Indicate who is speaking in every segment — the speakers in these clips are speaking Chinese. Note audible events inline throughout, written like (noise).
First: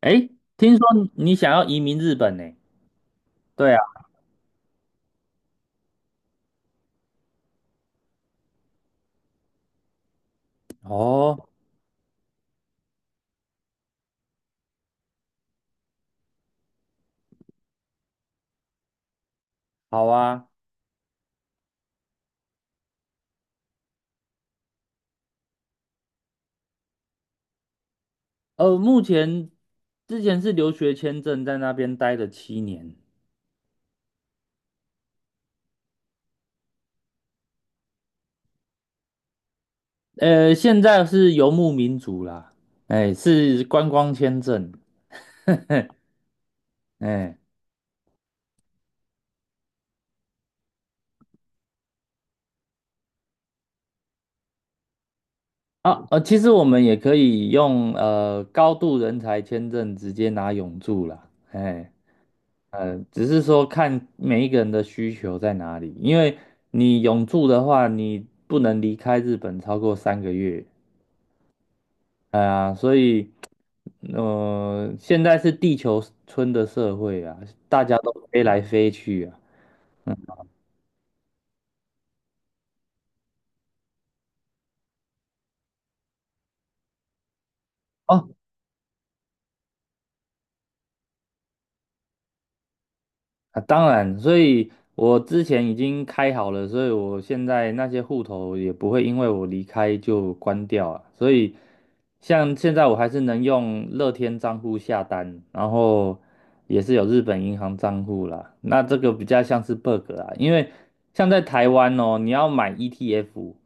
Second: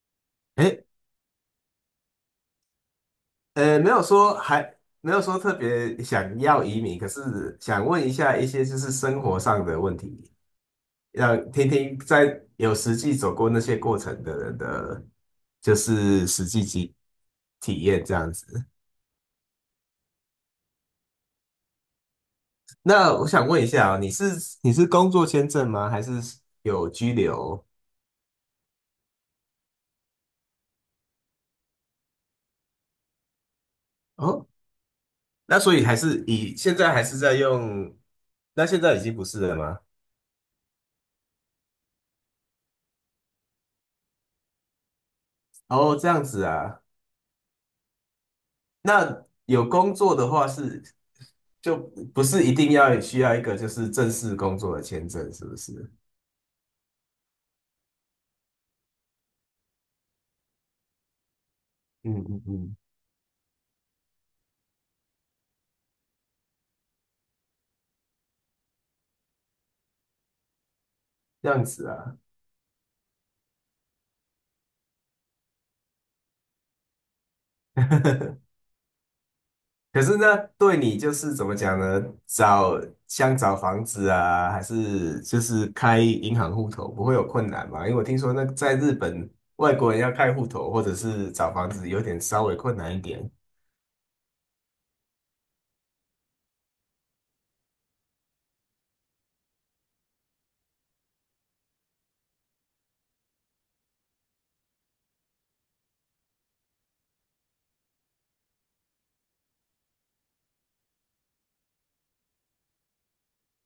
Speaker 1: 诶，听
Speaker 2: 诶，
Speaker 1: 说你想要移民日本呢？对啊。
Speaker 2: 没有说特别想要移民，可是想问一下一些就是生活上的问题，让
Speaker 1: 哦。
Speaker 2: 听听在有实际走过那些过程的人的，就是实际体验这样子。
Speaker 1: 好啊。
Speaker 2: 那我想问一下哦，你是工作签证吗？还是有居留？
Speaker 1: 目前之前是留学签证，在那边待了7年。
Speaker 2: 哦，那所以还是以现在还是在用，那现在已经不是了吗？
Speaker 1: 现在是游牧民族啦。哎，是观光签证。
Speaker 2: 哦，
Speaker 1: (laughs)
Speaker 2: 这样子啊。
Speaker 1: 哎。
Speaker 2: 那有工作的话是就不是一定要需要一个就是正式工作的签证，是不是？
Speaker 1: 啊。其实我们也可以用高度人才签证直接拿永住啦。哎。
Speaker 2: 嗯嗯嗯，
Speaker 1: 嗯。只是说看每一个人的需求在哪里，因为你永住的话，你不能离开日本超过3个月。
Speaker 2: 这样子啊。
Speaker 1: 哎呀，所以，现在是地球村的社会啊，大家都
Speaker 2: (laughs)
Speaker 1: 飞来飞去啊。
Speaker 2: 可
Speaker 1: 嗯。
Speaker 2: 是呢，对你就是怎么讲呢？像找房子啊，还是就是开银行户头，不会有困难吗？因为我听
Speaker 1: 哦。
Speaker 2: 说那在日本，外国人要开户头或者是找房子，有点稍微困难一点。
Speaker 1: 啊，当然，所以我之前已经开好了，所以我现在那些户头也不会因为我离开就关掉啊。所以像现在我还是能用乐天账户下单，然后也是有日本银行账户啦。那这个比较像是 bug 啊，因为像在台湾哦，你要买 ETF。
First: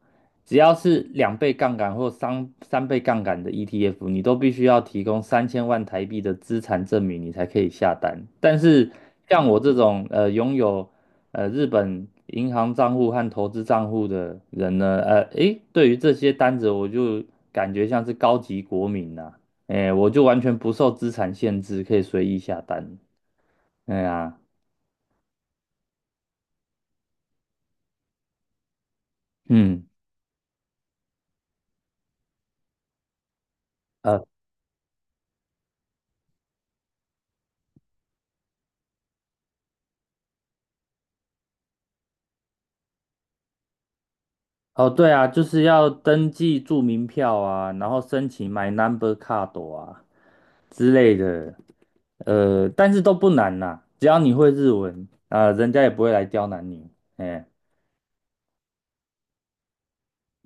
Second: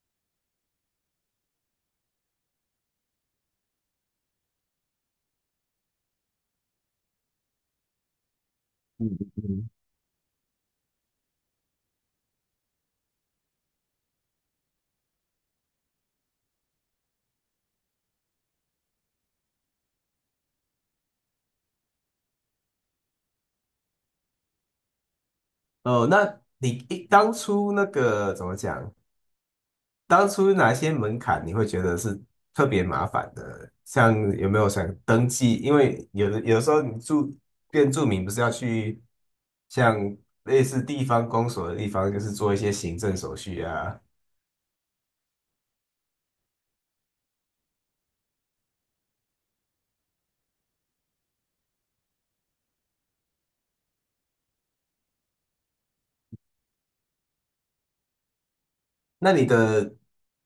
Speaker 1: 只要是两倍杠杆或三倍杠杆的 ETF，你都必须要提供3000万台币的资产证明，你才可以下单。但是
Speaker 2: 嗯嗯
Speaker 1: 像我
Speaker 2: 嗯。
Speaker 1: 这种拥有日本银行账户和投资账户的人呢，诶，对于这些单子，我就感觉像是高级国民呐、啊，诶，我就完全不受资产限制，可以随意下单。哎呀。
Speaker 2: 哦，那你一当初那个怎么讲？
Speaker 1: 嗯。
Speaker 2: 当初哪些门槛你会觉得是特别麻烦的？像
Speaker 1: 呃
Speaker 2: 有没有想登记？因为有时候你变住民不是要去像类似地方公所的地方，就是做一些行政手续啊。
Speaker 1: 哦，对啊，就是要登记住民票啊，然后申请买 Number Card 啊之类的。但是都不难呐，只要你会日文，啊、人家也不会来刁难你。哎、
Speaker 2: 那你的，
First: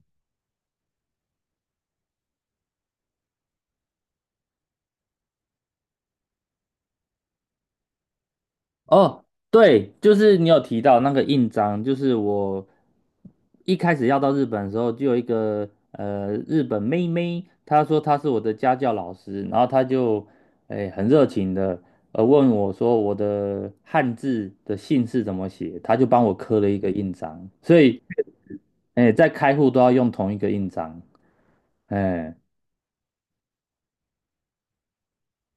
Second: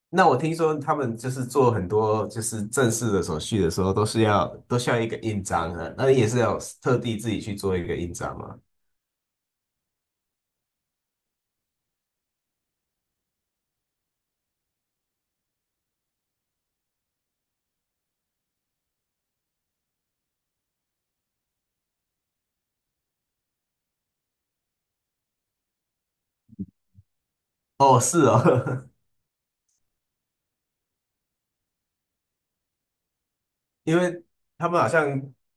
Speaker 2: 那我听说他们就是做很多就是正式的手续的时候，都需要一个印章的。那你也是要特地自己去做一个印章吗？
Speaker 1: 哦，对，就是你有提到那个印章，就是我一开始要到日本的时候，就有一个日本妹妹，她说她是我的家教老师，然后她就很热情的问我说我的汉字的姓氏怎么写，她就帮我刻了一个印章，所
Speaker 2: 哦，
Speaker 1: 以
Speaker 2: 是哦，(laughs)
Speaker 1: 哎在开户都要用同一个印章。哎。
Speaker 2: 因为他们好像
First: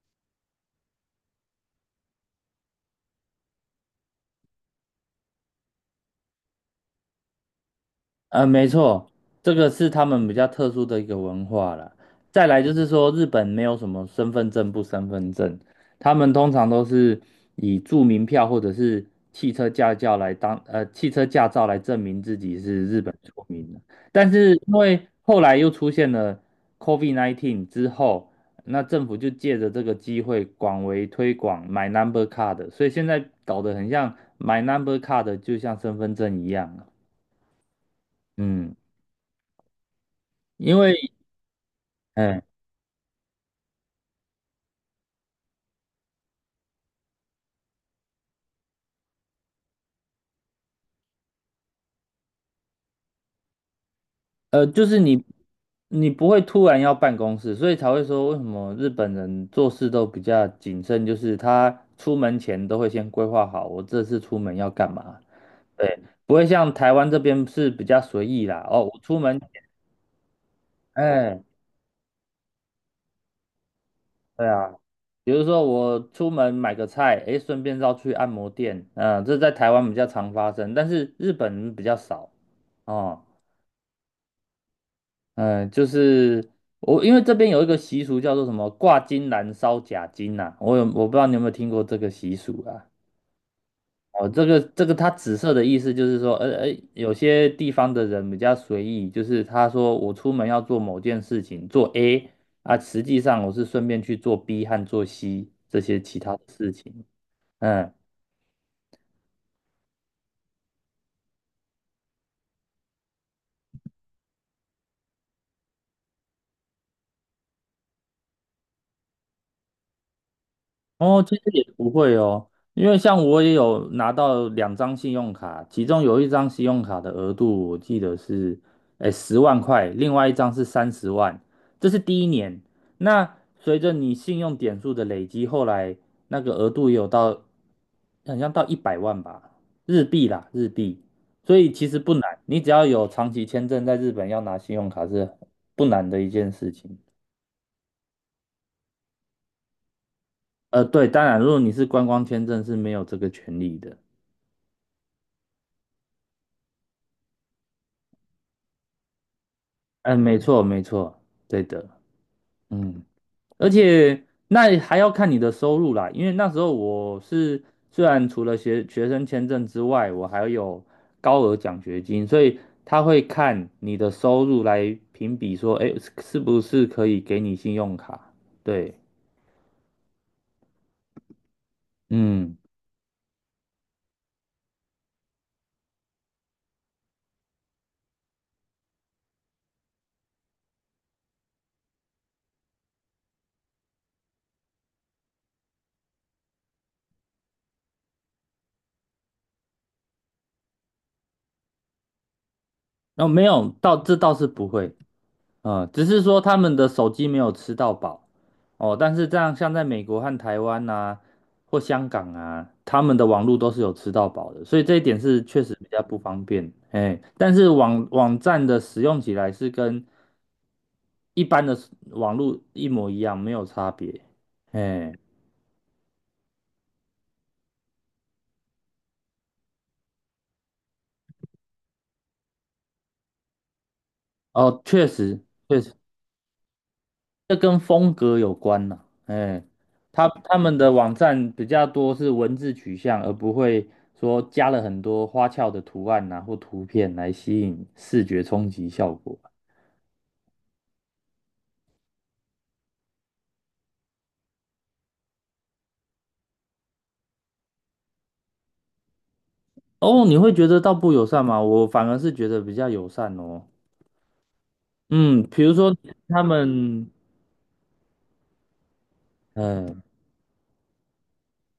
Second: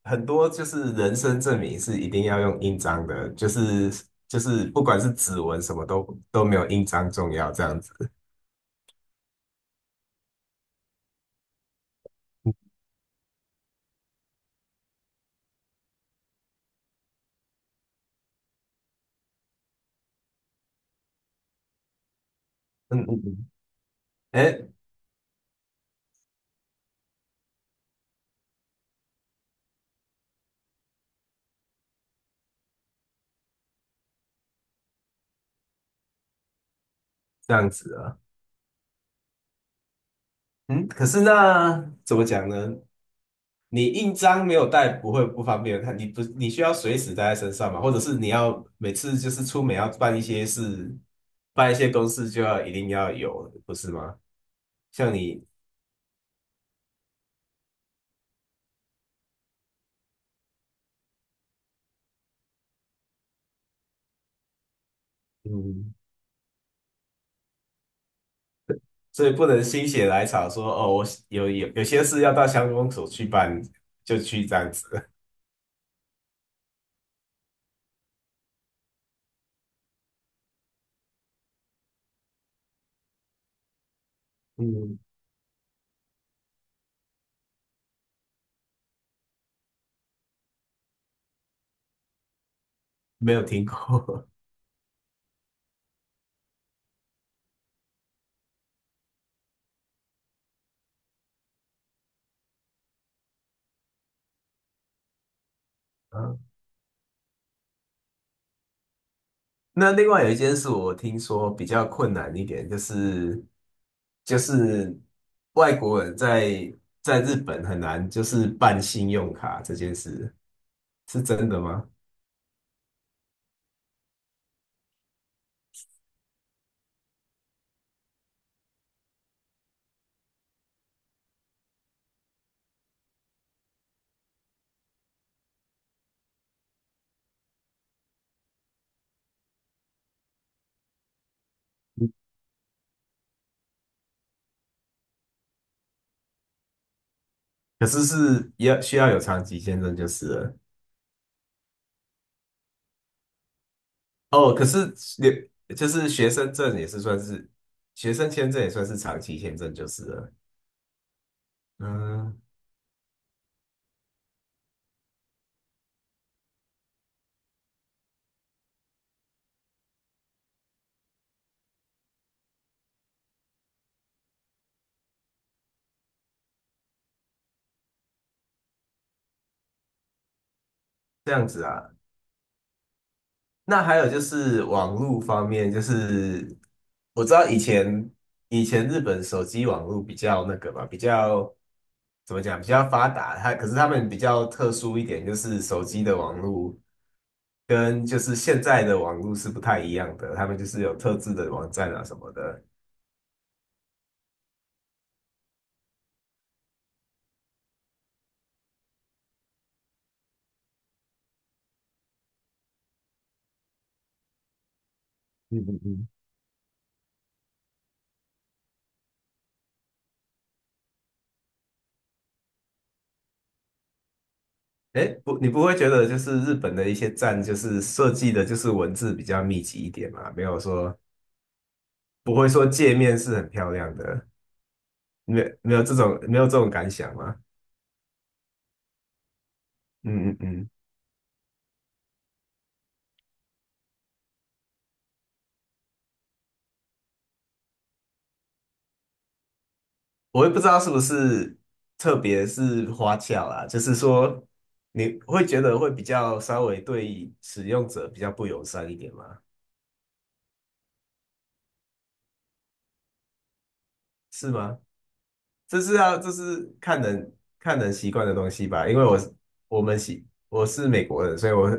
Speaker 2: 很多就是人生证明是一定要用印章的，就是不管是指纹什么都没有印章重要这样子。
Speaker 1: 没错，这个是他们比较特殊的一个文化了。再来
Speaker 2: 嗯
Speaker 1: 就是说，日本没有什么身份证不身份证，他们通常都是以住民票或者是汽车驾照来当汽车驾照来证明自己是日
Speaker 2: 嗯
Speaker 1: 本
Speaker 2: 嗯，
Speaker 1: 国民的。但是
Speaker 2: 哎，
Speaker 1: 因为后来又出现了 COVID-19 之后，那政府就借着这个机会广为推广买 Number Card，所以现在搞得很像买 Number Card 就像身份证一样了。
Speaker 2: 这样子啊，
Speaker 1: 嗯。因
Speaker 2: 嗯，
Speaker 1: 为
Speaker 2: 可是那怎么
Speaker 1: 哎，
Speaker 2: 讲呢？你印章没有带不会不方便，看你不你需要随时带在身上嘛，或者是你要每次就是出门要办一些事，办一些公事就要一定要有，不是吗？
Speaker 1: 就是
Speaker 2: 像
Speaker 1: 你，
Speaker 2: 你，
Speaker 1: 你不会突然要办公室，所以才会说为什么日本人做事都比较谨慎，就是他出门前都会先规划好，我这次出门要干嘛。
Speaker 2: 嗯，
Speaker 1: 对。不会像台湾这边是比较随意啦。哦，我出
Speaker 2: 所以
Speaker 1: 门。
Speaker 2: 不能心血来潮说哦，我
Speaker 1: 哎。
Speaker 2: 有有些事要到乡公所去办，就去
Speaker 1: 对
Speaker 2: 这样
Speaker 1: 啊，
Speaker 2: 子。
Speaker 1: 比如说我出门买个菜，哎，顺便绕去按摩店，嗯、这在台湾比较常发生，但是日本比较少哦。
Speaker 2: 嗯
Speaker 1: 嗯。就是我，因为这边有一个习俗叫做什么挂金兰烧假金呐、我不知道你有没有听过这个习俗啊？
Speaker 2: (laughs)，没有听过。
Speaker 1: 哦，这个它紫色的意思就是说，有些地方的人比较随意，就是他说我出门要做某件事情，做 A 啊，实际上我是顺便去做 B 和做 C
Speaker 2: (laughs)
Speaker 1: 这些其他的
Speaker 2: 嗯，
Speaker 1: 事情。嗯。
Speaker 2: 那另外有一件事我听说比较困难一点，就是外国人在日本很难就是办信用卡这件事是
Speaker 1: 哦，其实
Speaker 2: 真的
Speaker 1: 也
Speaker 2: 吗？
Speaker 1: 不会哦，因为像我也有拿到两张信用卡，其中有一张信用卡的额度我记得是，诶，十万块。另外一张是30万。这是第一年。那随着你信用点数的累积，后来那个额度也有到，好像到100万吧，日币啦，日币。所以其实不难，你只要有长期签证在日本要拿信用卡是不难的一件事情。
Speaker 2: 可是是也需要有长期签证就是了。
Speaker 1: 对，当然，如果你是观光签证是没有这个权利的。
Speaker 2: 哦，可是留就是学生证也是算是学生签证也算是长期签证就是
Speaker 1: 嗯，
Speaker 2: 了。
Speaker 1: 没错，没错。对的。
Speaker 2: 嗯，
Speaker 1: 嗯。而且那还要看你的收入啦，因为那时候我是虽然除了学生签证之外，我还有高额奖学金，所以他会看你的收入来评比说，哎，是不是可以给你信用卡？对。
Speaker 2: 这样子啊。
Speaker 1: 嗯。
Speaker 2: 那还有就是网络方面，就是我知道以前日本手机网络比较那个嘛，比较怎么讲，比较发达。它可是他们比较特殊一点，就是手机的网络跟就是现在的网络是不太一样的，他们就是有特制的网站啊什么的。
Speaker 1: 那没有，到这倒是不会。嗯，只是说他们的手机没有吃到饱。哦，但是这样像在美国和台湾呐，或香港啊，他们的网络都是有吃到饱的，所以这一点是
Speaker 2: 嗯
Speaker 1: 确实
Speaker 2: 嗯
Speaker 1: 比较
Speaker 2: 嗯。
Speaker 1: 不方便。哎，但是网站的使用起来是跟一般的网络一模一样，没有差别。
Speaker 2: 哎，
Speaker 1: 哎。
Speaker 2: 不，你不会觉得就是日本的一些站就是设计的，就是文字比较密集一点嘛？没有说不会说界面是很漂亮的。
Speaker 1: 哦，确
Speaker 2: 没
Speaker 1: 实
Speaker 2: 有没
Speaker 1: 确
Speaker 2: 有
Speaker 1: 实，
Speaker 2: 这种没有这种感想吗？
Speaker 1: 这跟风格有关呐、哎，他
Speaker 2: 嗯嗯
Speaker 1: 他
Speaker 2: 嗯，
Speaker 1: 们的网站比较多是文字取向，而不会说加了很多花俏的图案呐或图片来吸引视觉冲击效果。
Speaker 2: 我也不知道是不是，特别是花俏啊，就是说你会觉得会比较稍微对使用者比较不友善一点吗？
Speaker 1: 哦，你会觉得到不友善吗？我反而是觉得比较友善哦。
Speaker 2: 是吗？
Speaker 1: 嗯，比如
Speaker 2: 这
Speaker 1: 说
Speaker 2: 是要这
Speaker 1: 他
Speaker 2: 是看
Speaker 1: 们。
Speaker 2: 人看人习惯的东西吧，因为我我们
Speaker 1: 嗯。
Speaker 2: 习我是美国人，所以我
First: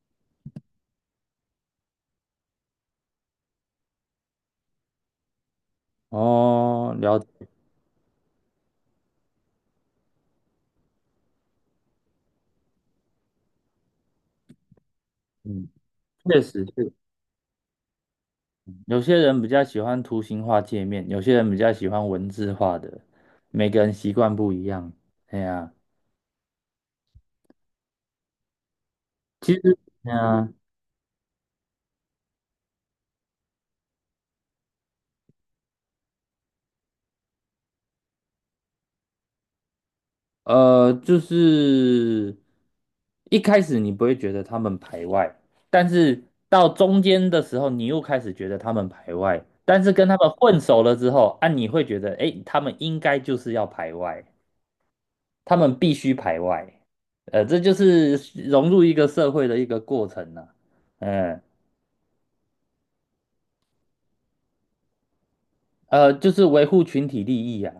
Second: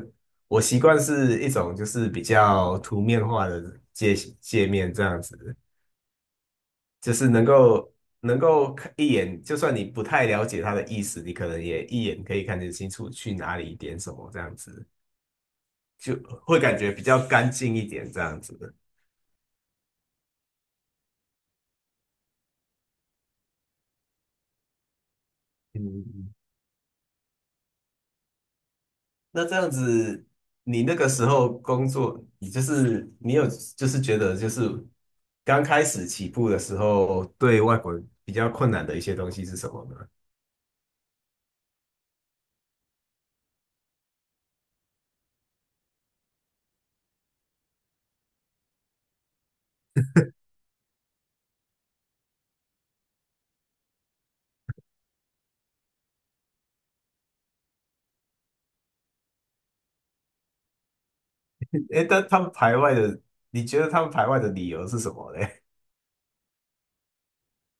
Speaker 2: 我习惯是一种就是比较图面化的界面这样子。
Speaker 1: 哦。
Speaker 2: 就
Speaker 1: 聊。
Speaker 2: 是能够看一眼，就算你不太了解他的意思，你可能也一眼可以看得清楚去哪里点什么，这样子
Speaker 1: 嗯。
Speaker 2: 就
Speaker 1: 确
Speaker 2: 会
Speaker 1: 实
Speaker 2: 感觉
Speaker 1: 是，
Speaker 2: 比较干净一点，这样子的。
Speaker 1: 有些人比较喜欢图形化界面，有些人比较喜欢文字化的，每个人习惯不一样。哎呀。
Speaker 2: 嗯，那
Speaker 1: 其
Speaker 2: 这样
Speaker 1: 实。哎
Speaker 2: 子，
Speaker 1: 呀。
Speaker 2: 你那个时候工作，你就是你有就是觉得就是刚开始起步的时候，对外国人比较困难的一些东西是什么呢？
Speaker 1: 就是一开始你不会觉得他们排外，但是到中间的时候，你又开始觉得他们排外，但是跟他们混熟了之后，啊，你会觉得，诶，他们应该就是要排外，他们必须排外。这就是融入一个社会的一个过程呐、嗯。
Speaker 2: (laughs) 诶，但他们排外的，你觉得他们排外的理由是什么嘞？
Speaker 1: 就是维护群体利益啊。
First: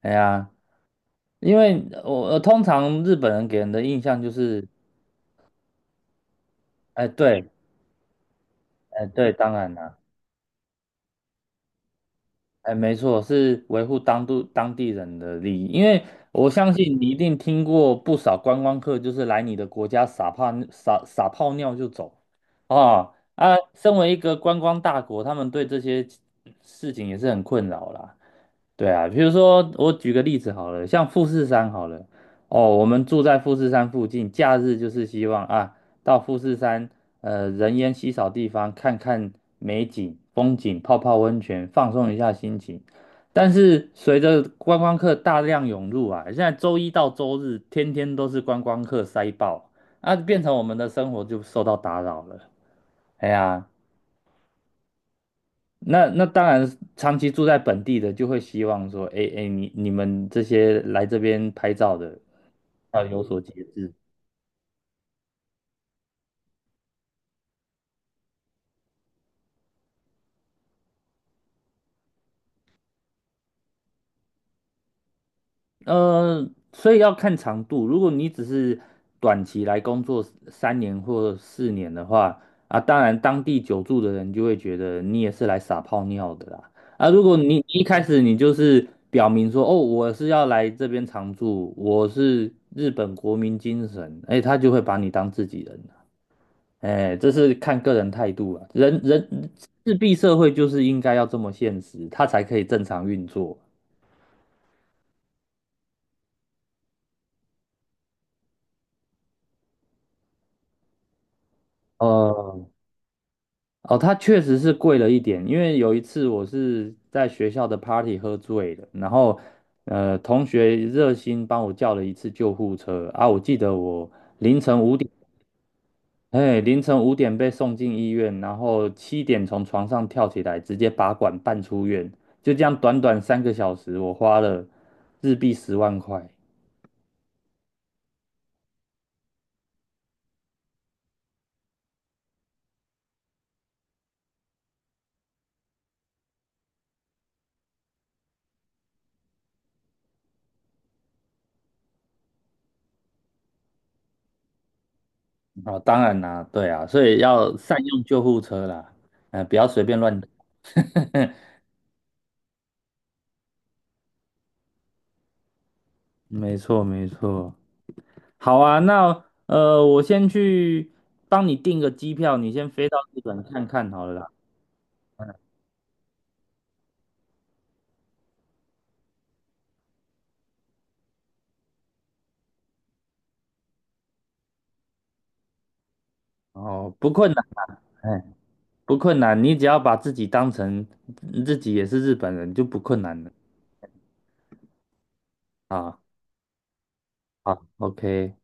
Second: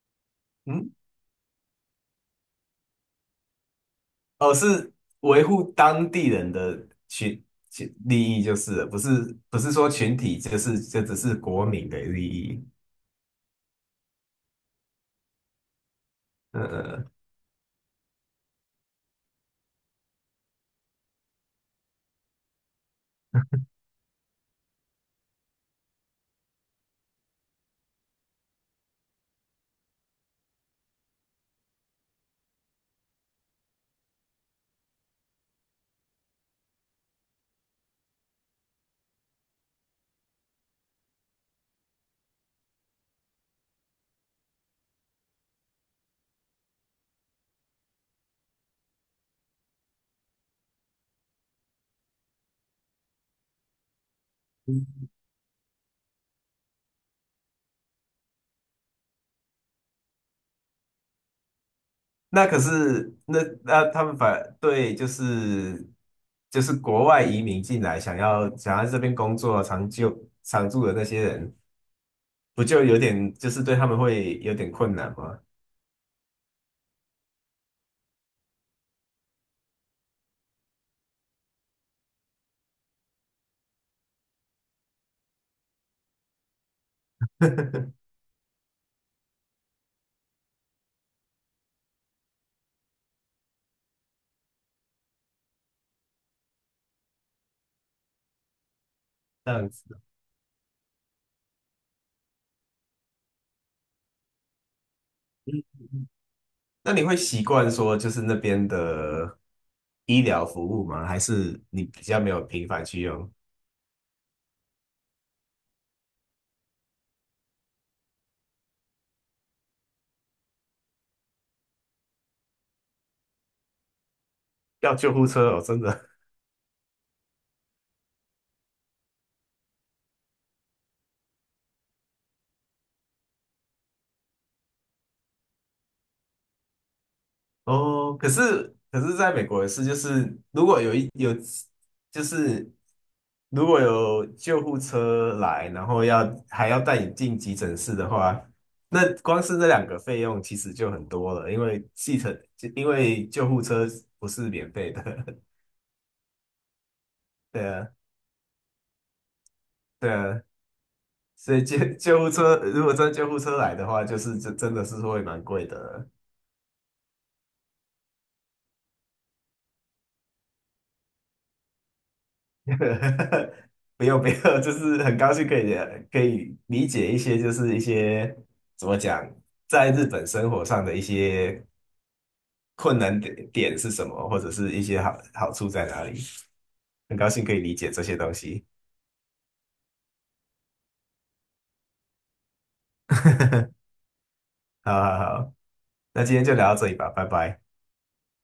Speaker 1: 哎呀，
Speaker 2: (laughs) 嗯。
Speaker 1: 因为我、通常日本人给人的印象就
Speaker 2: 哦，
Speaker 1: 是，
Speaker 2: 是维护当地人的
Speaker 1: 哎，
Speaker 2: 群
Speaker 1: 对。
Speaker 2: 群利益就是了，不
Speaker 1: 哎，对，
Speaker 2: 是
Speaker 1: 当
Speaker 2: 不是
Speaker 1: 然
Speaker 2: 说
Speaker 1: 啦。
Speaker 2: 群体，就是就只是国民的利益。
Speaker 1: 哎，没错，是维护当地人的利益，因为我相
Speaker 2: 嗯
Speaker 1: 信你
Speaker 2: 嗯
Speaker 1: 一定听过不少观光客，就是来你的国家撒泡尿就走。啊啊，身为一个观光大国，他们对这些事情也是很困扰啦。对啊，比如说我举个例子好了，像富士山好了，哦，我们住在富士山附近，假日就是希望啊，到富士山，人烟稀少地方看看美景、风景，泡泡温泉，放松一下心情。但是随着观光客大量涌入啊，现在周一到周日天天都是观光客塞爆，啊，变成我们的生活就受到打扰了。哎呀。那当然，长期住在本地的就会希望说，哎哎，你们这些来这边拍照的
Speaker 2: 那可
Speaker 1: 要
Speaker 2: 是
Speaker 1: 有
Speaker 2: 那
Speaker 1: 所节
Speaker 2: 那
Speaker 1: 制。
Speaker 2: 他们反对就是国外移民进来，想要这边工作长久常住的那些人，不就有点就是对他们会有点困难吗？
Speaker 1: 所以要看长度。如果你只是短期来工作3年或4年的话，啊，当然当地久住的人就会觉得你也是来撒泡尿的啦。啊，如果你一开
Speaker 2: (laughs)
Speaker 1: 始你就是表明说，哦，我是要来这边常住，我是日本国民精神，哎，他就会把你当自己人。哎，这是看个人态度啊。
Speaker 2: 这样子，
Speaker 1: 日币社会就是应该要这么现实，它才可以正常运作。
Speaker 2: 那你会习惯说就是那边的医疗服务吗？还是你比较没有频
Speaker 1: 哦。
Speaker 2: 繁去用？
Speaker 1: 哦，它确实是贵了一点，因为有一次我是在学校的 party 喝醉了，然后同学热心帮我叫了一次救护车啊，我记得我凌晨
Speaker 2: 要
Speaker 1: 五点，
Speaker 2: 救护车哦，真的
Speaker 1: 凌晨五点被送进医院，然后7点从床上跳起来，直接拔管办出院，就这样短短3个小时，我花了日币十万块。
Speaker 2: 哦。可是，在美国也是，就是如果有一有，就是如果有救护车来，然后要还要带你进急诊室的话，那光是那两个费用其实就很多了，因为系统因为救护车不是免费的，
Speaker 1: 哦，当然啦，对啊，所以
Speaker 2: (laughs)
Speaker 1: 要
Speaker 2: 对
Speaker 1: 善
Speaker 2: 啊
Speaker 1: 用救护车啦。嗯，不要随便
Speaker 2: 对
Speaker 1: 乱等。
Speaker 2: 啊，
Speaker 1: (laughs)
Speaker 2: 所以救护车如果救护车来的话，就是真的是会蛮贵的。
Speaker 1: 没错，没错。好啊，那我先去帮你订个机票，你先飞到日本看看
Speaker 2: (laughs)
Speaker 1: 好
Speaker 2: 没
Speaker 1: 了
Speaker 2: 有
Speaker 1: 啦。
Speaker 2: 没有，(laughs) 就是很高兴可以理解一些，就是一些怎么讲，在日本生活上的一些困难点是什么，或者是一些好好处在哪里。
Speaker 1: 哦，不
Speaker 2: 很高
Speaker 1: 困难。
Speaker 2: 兴可以理解这些
Speaker 1: 哎，
Speaker 2: 东西。
Speaker 1: 不困难，你只要把自己当成自己也是日本人，就不困难了。
Speaker 2: 好好好，
Speaker 1: 啊，
Speaker 2: 那今天就聊到这里吧，拜拜。
Speaker 1: 好，OK。